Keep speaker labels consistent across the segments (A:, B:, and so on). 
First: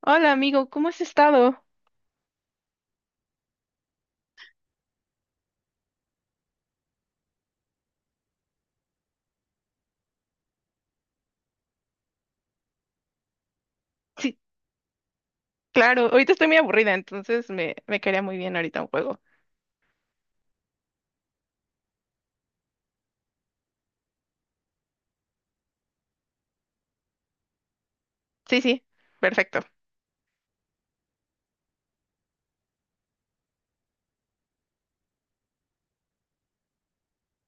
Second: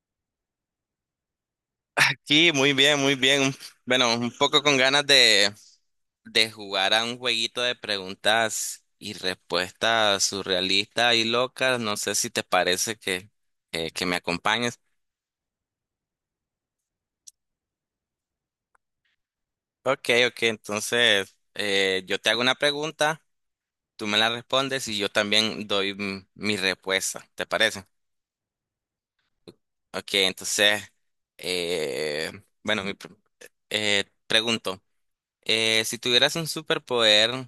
A: Hola amigo, ¿cómo has estado?
B: Sí, muy bien, muy bien. Bueno, un poco con ganas de jugar a un jueguito de preguntas y respuestas surrealistas y locas. No sé si te parece que me
A: Sí,
B: acompañes.
A: claro, ahorita estoy muy aburrida, entonces me caería muy bien ahorita un juego.
B: Ok, ok, entonces yo te hago una pregunta, tú me la respondes y yo también doy mi respuesta. ¿Te parece?
A: Sí, sí, perfecto.
B: Ok, entonces, eh, bueno, pregunto, si tuvieras un superpoder,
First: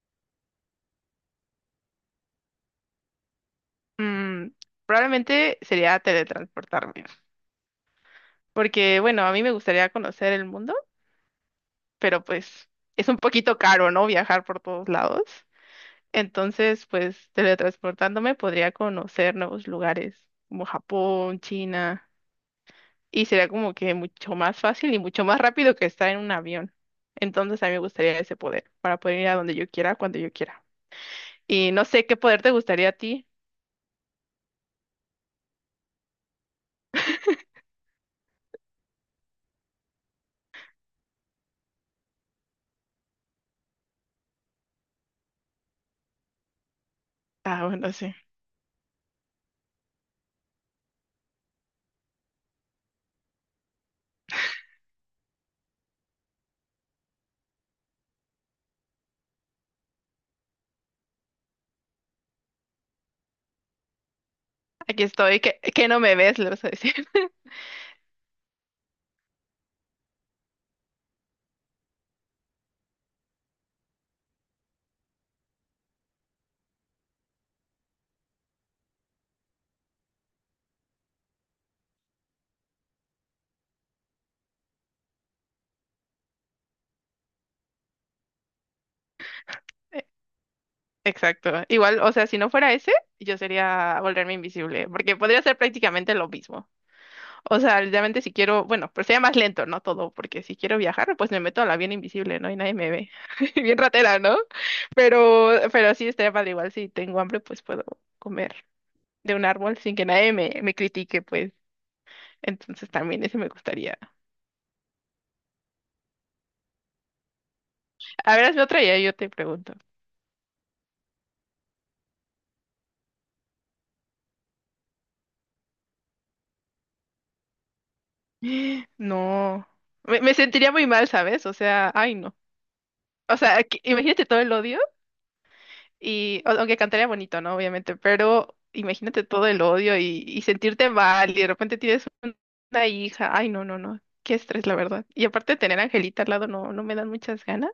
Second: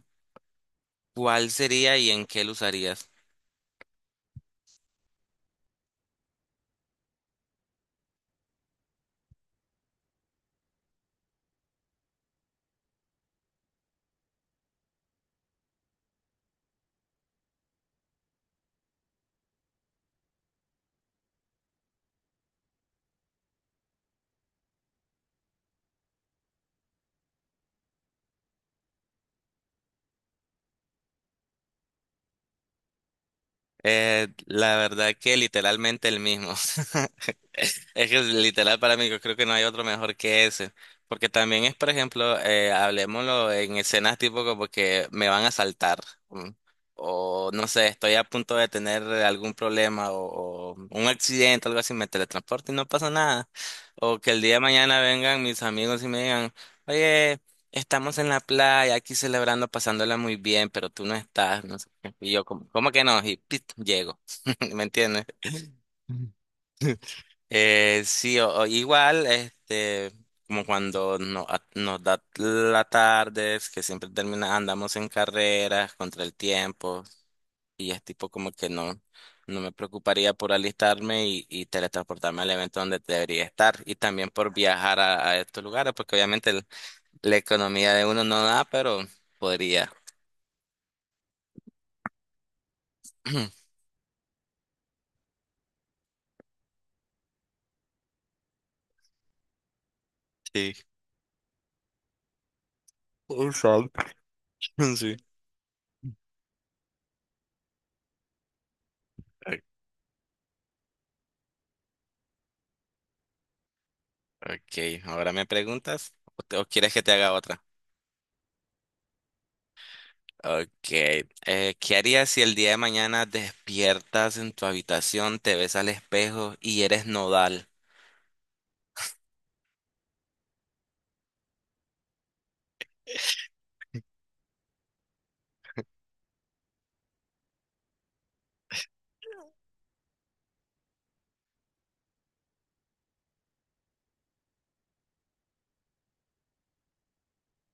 B: ¿cuál sería y en qué lo usarías?
A: Mm, Probablemente sería teletransportarme, porque bueno, a mí me gustaría conocer el mundo, pero pues es un poquito caro, ¿no? Viajar por todos lados. Entonces, pues teletransportándome podría conocer nuevos lugares como Japón, China. Y será como que mucho más fácil y mucho más rápido que estar en un avión. Entonces a mí me gustaría ese poder para poder ir a donde yo quiera, cuando yo quiera. Y no sé qué poder te gustaría a ti.
B: La verdad que literalmente el mismo. Es que literal para mí, yo creo que no hay otro mejor que ese. Porque también es, por ejemplo, hablemoslo en escenas tipo como que me van a saltar. O no
A: Ah,
B: sé,
A: bueno,
B: estoy
A: sí.
B: a punto de tener algún problema o un accidente, algo así, me teletransporto y no pasa nada. O que el día de mañana vengan mis amigos y me digan, oye, estamos en la playa aquí celebrando, pasándola muy bien, pero tú no estás. ¿No? Y yo, como, ¿cómo que no? Y pit, llego. ¿Me
A: Aquí
B: entiendes?
A: estoy, que no me ves, le vas a decir.
B: Sí, o igual, este, como cuando no, nos da la tarde, es que siempre termina, andamos en carreras contra el tiempo, y es tipo como que no, no me preocuparía por alistarme y teletransportarme al evento donde debería estar, y también por viajar a estos lugares, porque obviamente la economía de uno no da, pero podría.
A: Exacto. Igual, o sea, si no fuera ese, yo sería volverme invisible, porque podría ser prácticamente lo mismo. O sea, literalmente si quiero, bueno, pero sería más lento, ¿no? Todo, porque si
B: Sí.
A: quiero viajar, pues me meto al avión invisible, ¿no? Y nadie me ve. Bien
B: Exacto.
A: ratera, ¿no?
B: Sí.
A: Pero sí estaría padre. Igual si tengo hambre, pues puedo comer de un árbol sin que nadie me critique, pues. Entonces también eso me gustaría.
B: Ok, ahora me preguntas, o quieres que te haga otra.
A: A ver, hazme otra y ahí yo te pregunto.
B: Ok, ¿qué harías si el día de mañana despiertas en tu habitación, te ves al espejo y eres nodal?
A: No. Me sentiría muy mal, ¿sabes? O sea, ay, no. O sea, imagínate todo el odio. Aunque cantaría bonito, ¿no? Obviamente, pero imagínate todo el odio y sentirte mal y de repente una hija. Ay, no, no, no. Qué estrés, la verdad. Y aparte de tener a Angelita al lado, no me dan muchas ganas.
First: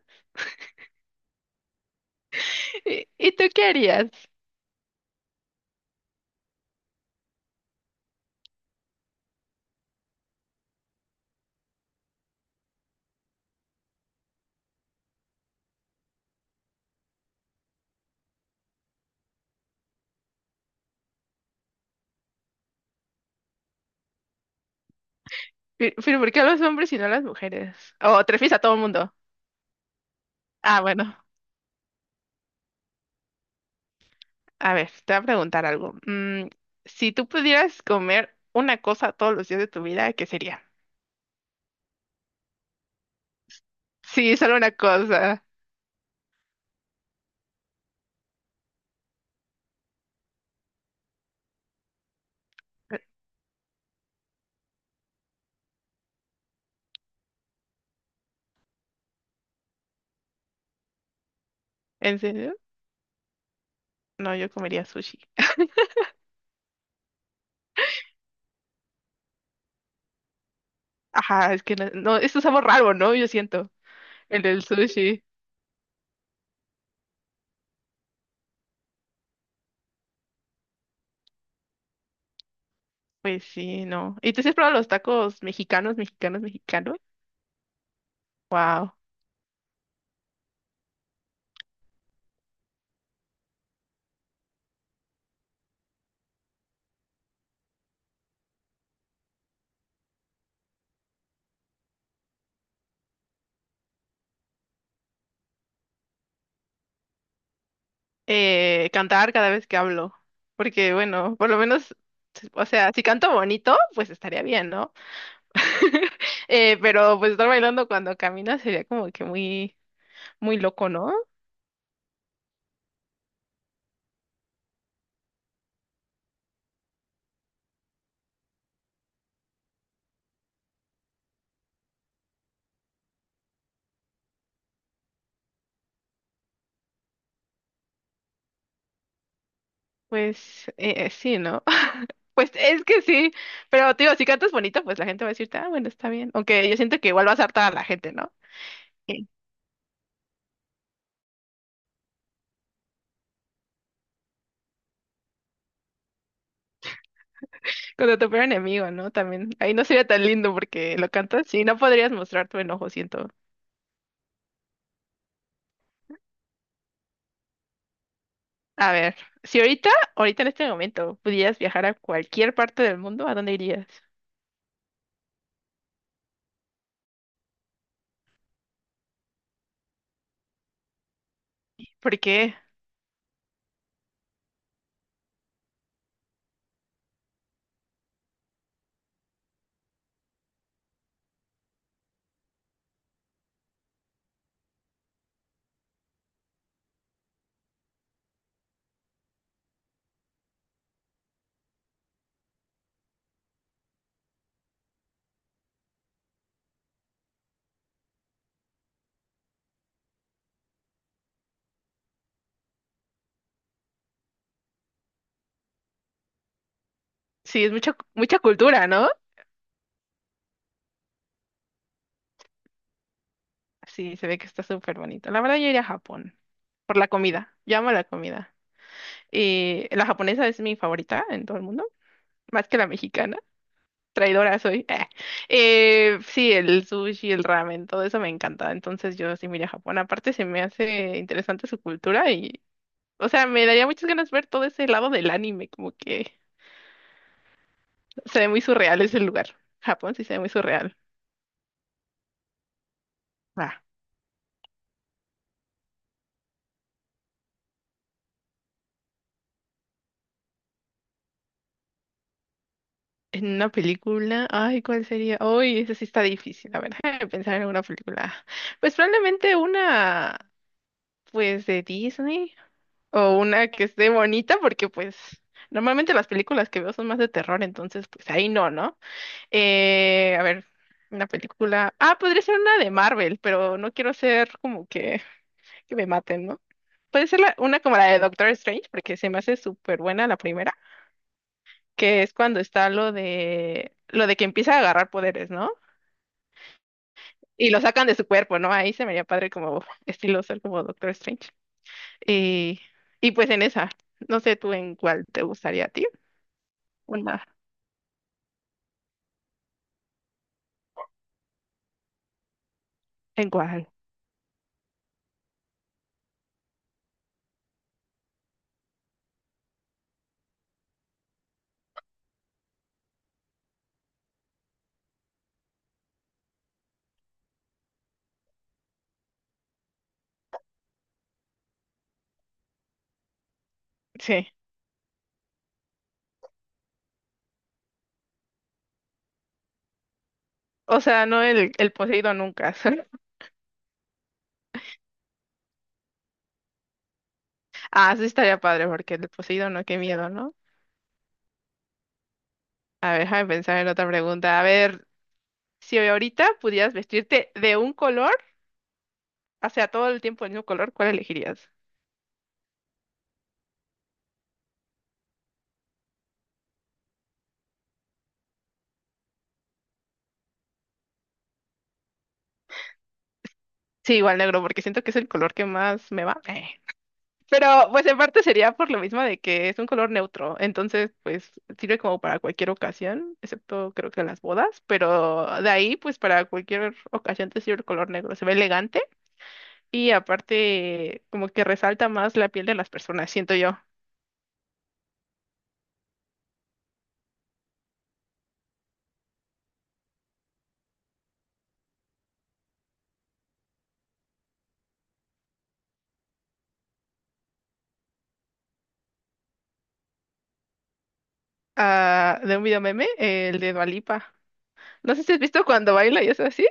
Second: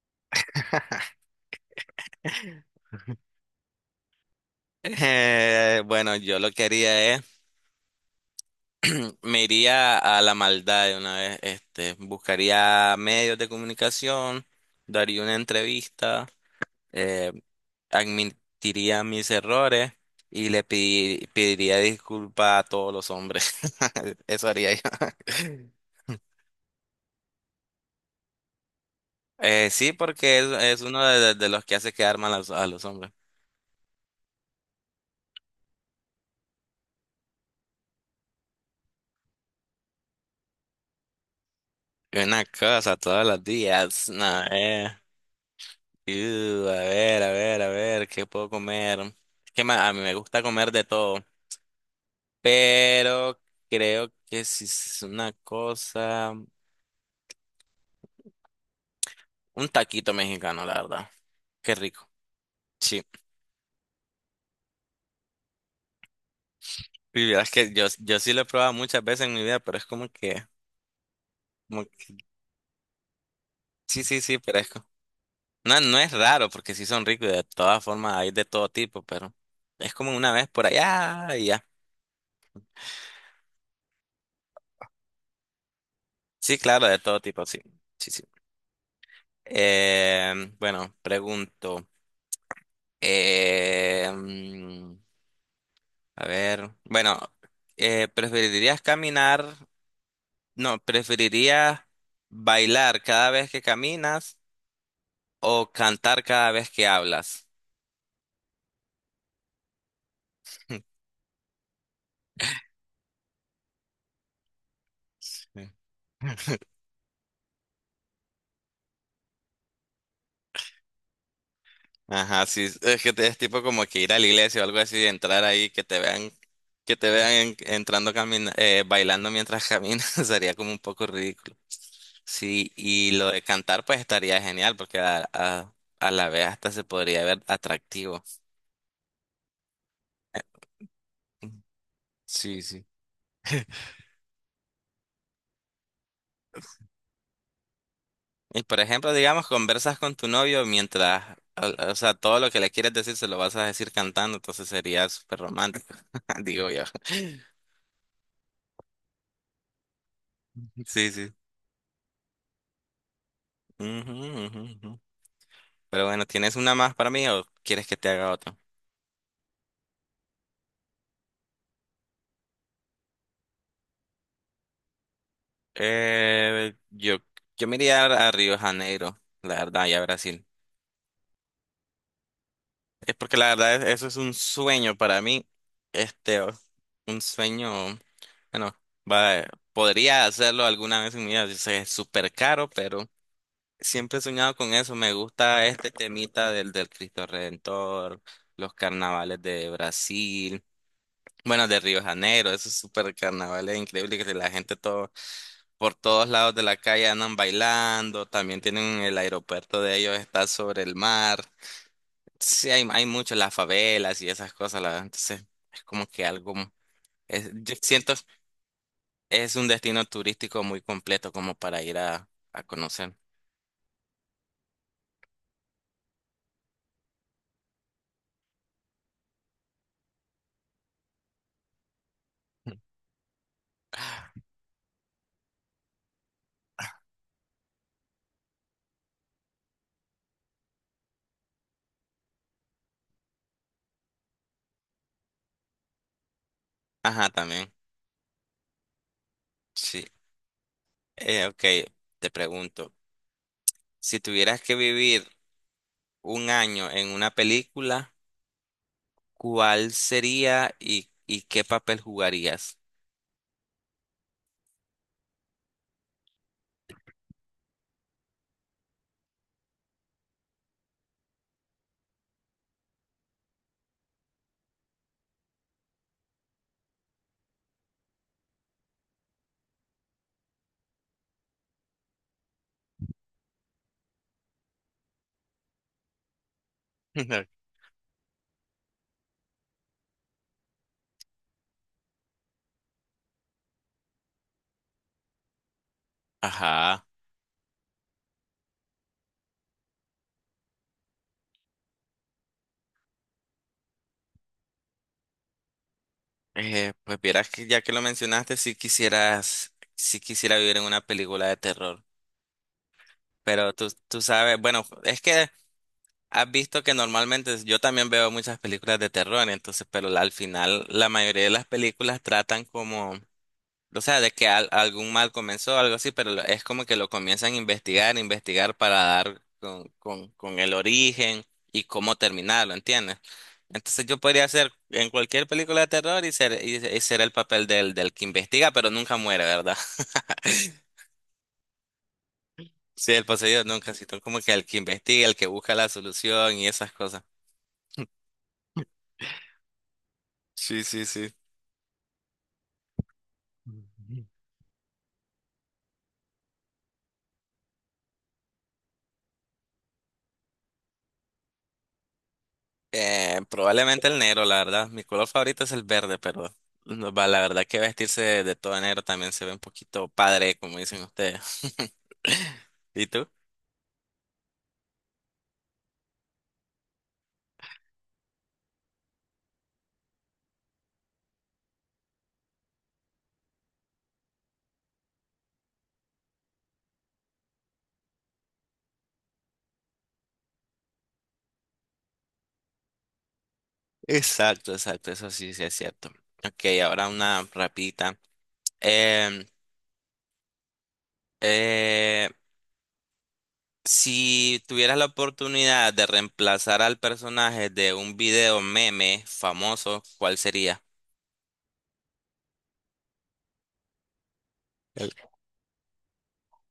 A: ¿Y tú qué harías?
B: Bueno, yo lo que haría es, me iría a la maldad de una vez, este, buscaría medios de comunicación, daría una entrevista, eh, admitiría mis errores y pediría disculpas a todos los hombres. Eso haría yo.
A: Pero ¿por qué a los hombres y no a las mujeres? O te refieres a todo el mundo.
B: Sí, porque
A: Ah,
B: es uno
A: bueno.
B: de los que hace quedar mal a a los hombres.
A: A ver, te voy a preguntar algo. Si tú pudieras comer una cosa todos los días de tu vida, ¿qué sería?
B: Y una cosa todos los días. No,
A: Sí, solo una
B: eh.
A: cosa.
B: A ver, a ver, a ver, ¿qué puedo comer? Es que a mí me gusta comer de todo, pero creo que si es una cosa, un taquito mexicano, la verdad. Qué rico.
A: ¿En serio?
B: Sí.
A: No, yo comería sushi.
B: Y verás que yo sí lo he probado muchas veces en mi vida, pero es como que,
A: Ajá, es que
B: como
A: no,
B: que-
A: no, esto es un sabor raro, ¿no? Yo siento.
B: sí, sí,
A: El
B: pero
A: del
B: es
A: sushi.
B: No, no es raro porque sí son ricos y de todas formas hay de todo tipo, pero es como una vez por allá y ya.
A: Pues sí, no. ¿Y tú sí has probado los tacos mexicanos, mexicanos,
B: Sí, claro,
A: mexicanos?
B: de todo tipo, sí. Sí, sí.
A: Wow.
B: Bueno, pregunto. eh, mm, a ver, bueno, ¿preferirías caminar? No, ¿preferirías bailar cada vez que caminas o cantar cada vez que hablas?
A: Cantar cada vez que hablo. Porque, bueno, por lo menos, o sea, si canto bonito, pues estaría bien, ¿no?
B: Sí.
A: Pero pues estar bailando cuando caminas sería como que muy, muy loco, ¿no?
B: Ajá, sí, es que es tipo como que ir a la iglesia o algo así, entrar ahí, que te vean, entrando camina, bailando mientras caminas, sería como un poco ridículo. Sí, y lo de cantar pues estaría genial porque a la vez hasta se podría ver atractivo. Eh,
A: Pues sí, ¿no? Pues
B: Sí,
A: es
B: sí.
A: que sí, pero te digo, si cantas bonito, pues la gente va a decirte, ah, bueno, está bien. Aunque yo siento que igual vas a hartar a la gente, ¿no?
B: Y por ejemplo, digamos, conversas con tu novio mientras, o sea, todo lo que le quieres decir se lo vas a decir cantando, entonces sería súper romántico, digo yo.
A: Cuando tu peor enemigo, ¿no? También. Ahí no sería tan lindo porque lo
B: Sí, sí.
A: cantas. Sí, no podrías mostrar tu enojo, siento.
B: Ujú, ujú, ujú. Pero bueno, ¿tienes una más para mí o quieres que te haga otra?
A: A ver, si ahorita, ahorita en este momento, pudieras viajar a cualquier parte del mundo, ¿a dónde irías?
B: Eh, yo, yo me iría a Río de Janeiro, la verdad, y a Brasil.
A: ¿Por qué?
B: Es porque la verdad eso es un sueño para mí. Este, un sueño, bueno, va- podría hacerlo alguna vez en mi vida. Yo sé, es súper caro, pero siempre he soñado con eso. Me gusta este temita del Cristo Redentor, los carnavales de Brasil. Bueno, de Río de Janeiro, esos super carnavales increíbles que la gente todo por todos lados de la calle andan bailando, también tienen el aeropuerto de ellos, está sobre el mar. Sí, hay mucho las favelas y esas cosas, la verdad. Entonces, es como que algo, es,
A: Sí, es
B: yo
A: mucha,
B: siento,
A: mucha cultura, ¿no?
B: es un destino turístico muy completo como para ir a conocer.
A: Sí, se ve que está súper bonito. La verdad, yo iría a Japón. Por la comida. Yo amo la comida. Y la japonesa es mi favorita en todo el mundo, más que la mexicana. Traidora soy. Sí, el sushi, el ramen, todo eso me encanta. Entonces yo sí miré a Japón. Aparte se me hace interesante su cultura y, o sea, me daría muchas ganas ver todo ese lado del anime, como que
B: Ajá, también.
A: se ve muy surreal ese lugar.
B: Sí.
A: Japón sí se ve muy surreal.
B: Ok, te pregunto,
A: Ah,
B: si tuvieras que vivir un año en una película, ¿cuál sería y qué papel jugarías?
A: en una película, ay, ¿cuál sería? Uy, esa sí está difícil, a ver, déjame pensar en una película. Pues probablemente una, pues de Disney. O una que esté bonita, porque pues normalmente las películas que veo son más de terror, entonces pues ahí no, ¿no? A ver, una película. Ah, podría ser una de Marvel, pero no quiero ser como que me maten, ¿no? Puede ser una como la de Doctor Strange, porque se me hace súper buena la primera, que es cuando está lo de que empieza a agarrar poderes, ¿no?
B: Ajá.
A: Y lo sacan de su cuerpo, ¿no? Ahí se me haría padre como estilo ser como Doctor Strange. Y, y pues en esa, no sé tú en cuál te gustaría a ti.
B: Pues
A: Una
B: vieras que ya que lo mencionaste, si quisieras, si quisiera vivir en una película de terror. Pero
A: igual,
B: tú sabes, bueno, es que has visto que normalmente yo también veo muchas películas de terror, entonces, pero al final la mayoría de las películas tratan como o sea, de que algún mal comenzó, algo así, pero es como que lo comienzan a investigar, investigar para dar con, con el origen y cómo terminarlo, ¿entiendes? Entonces yo
A: sí.
B: podría ser en cualquier película de terror y ser, y ser el papel del, del que investiga, pero nunca muere, ¿verdad?
A: O sea, no el Poseidón nunca.
B: Sí, el poseído nunca, sino como que el que investiga, el que busca la solución y esas cosas.
A: Ah, sí estaría padre porque el Poseidón no, qué miedo, ¿no?
B: Sí, sí, sí.
A: A ver, déjame pensar en otra pregunta. A ver, si ahorita pudieras vestirte de un color, o sea, todo el tiempo del mismo color, ¿cuál elegirías?
B: Probablemente el negro, la verdad. Mi color favorito es el verde, pero no va, la verdad que vestirse de todo de negro también se ve un poquito padre, como dicen ustedes. ¿Y tú?
A: Sí, igual negro, porque siento que es el color que más me va. Pero pues en parte sería por lo mismo de que es un color neutro, entonces pues sirve como para cualquier ocasión, excepto creo que las bodas, pero de ahí pues para cualquier ocasión te sirve el color negro, se ve elegante. Y aparte, como que resalta más la piel de las personas, siento yo.
B: Exacto, exacto, eso sí, sí es cierto. Ok, ahora una rapidita. Em, eh, si tuvieras la oportunidad de reemplazar al personaje de un video meme famoso, ¿cuál sería?
A: Ah, de un video meme, el de Dua Lipa.
B: El-
A: No sé si has visto cuando baila y es así.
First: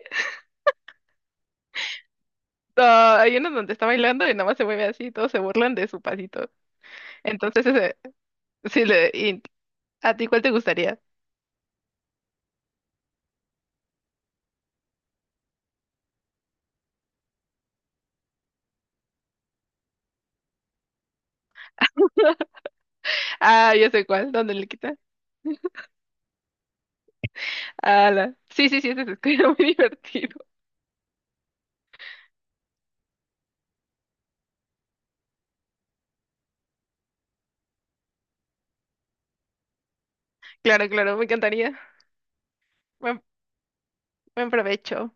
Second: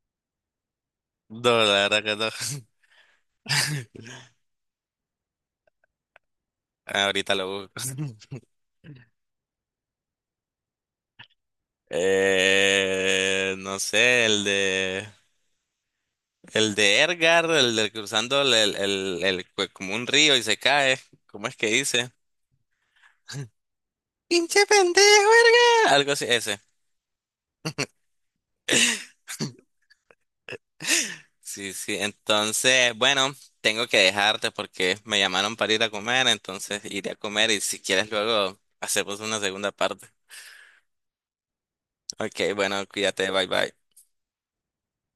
B: No, la verdad que no.
A: Ah, hay uno donde está bailando y nada más se mueve así y todos se burlan de su pasito.
B: Ahorita
A: Entonces,
B: lo busco.
A: sí, le, y- ¿a ti cuál te gustaría?
B: No sé, el de Ergar, el del cruzando pues, como un río y se cae. ¿Cómo es que dice?
A: Ah, yo sé cuál, ¿dónde
B: ¡Pinche
A: le quita?
B: pendejo, Ergar! Algo así, ese.
A: Ah, sí, sí, sí, ese es muy divertido.
B: Sí, sí. Entonces, bueno, tengo que dejarte porque me llamaron para ir a comer, entonces iré a comer y si quieres luego hacemos una segunda parte.
A: Claro, claro, me encantaría.
B: Ok, bueno,
A: Buen,
B: cuídate, bye bye.
A: buen provecho.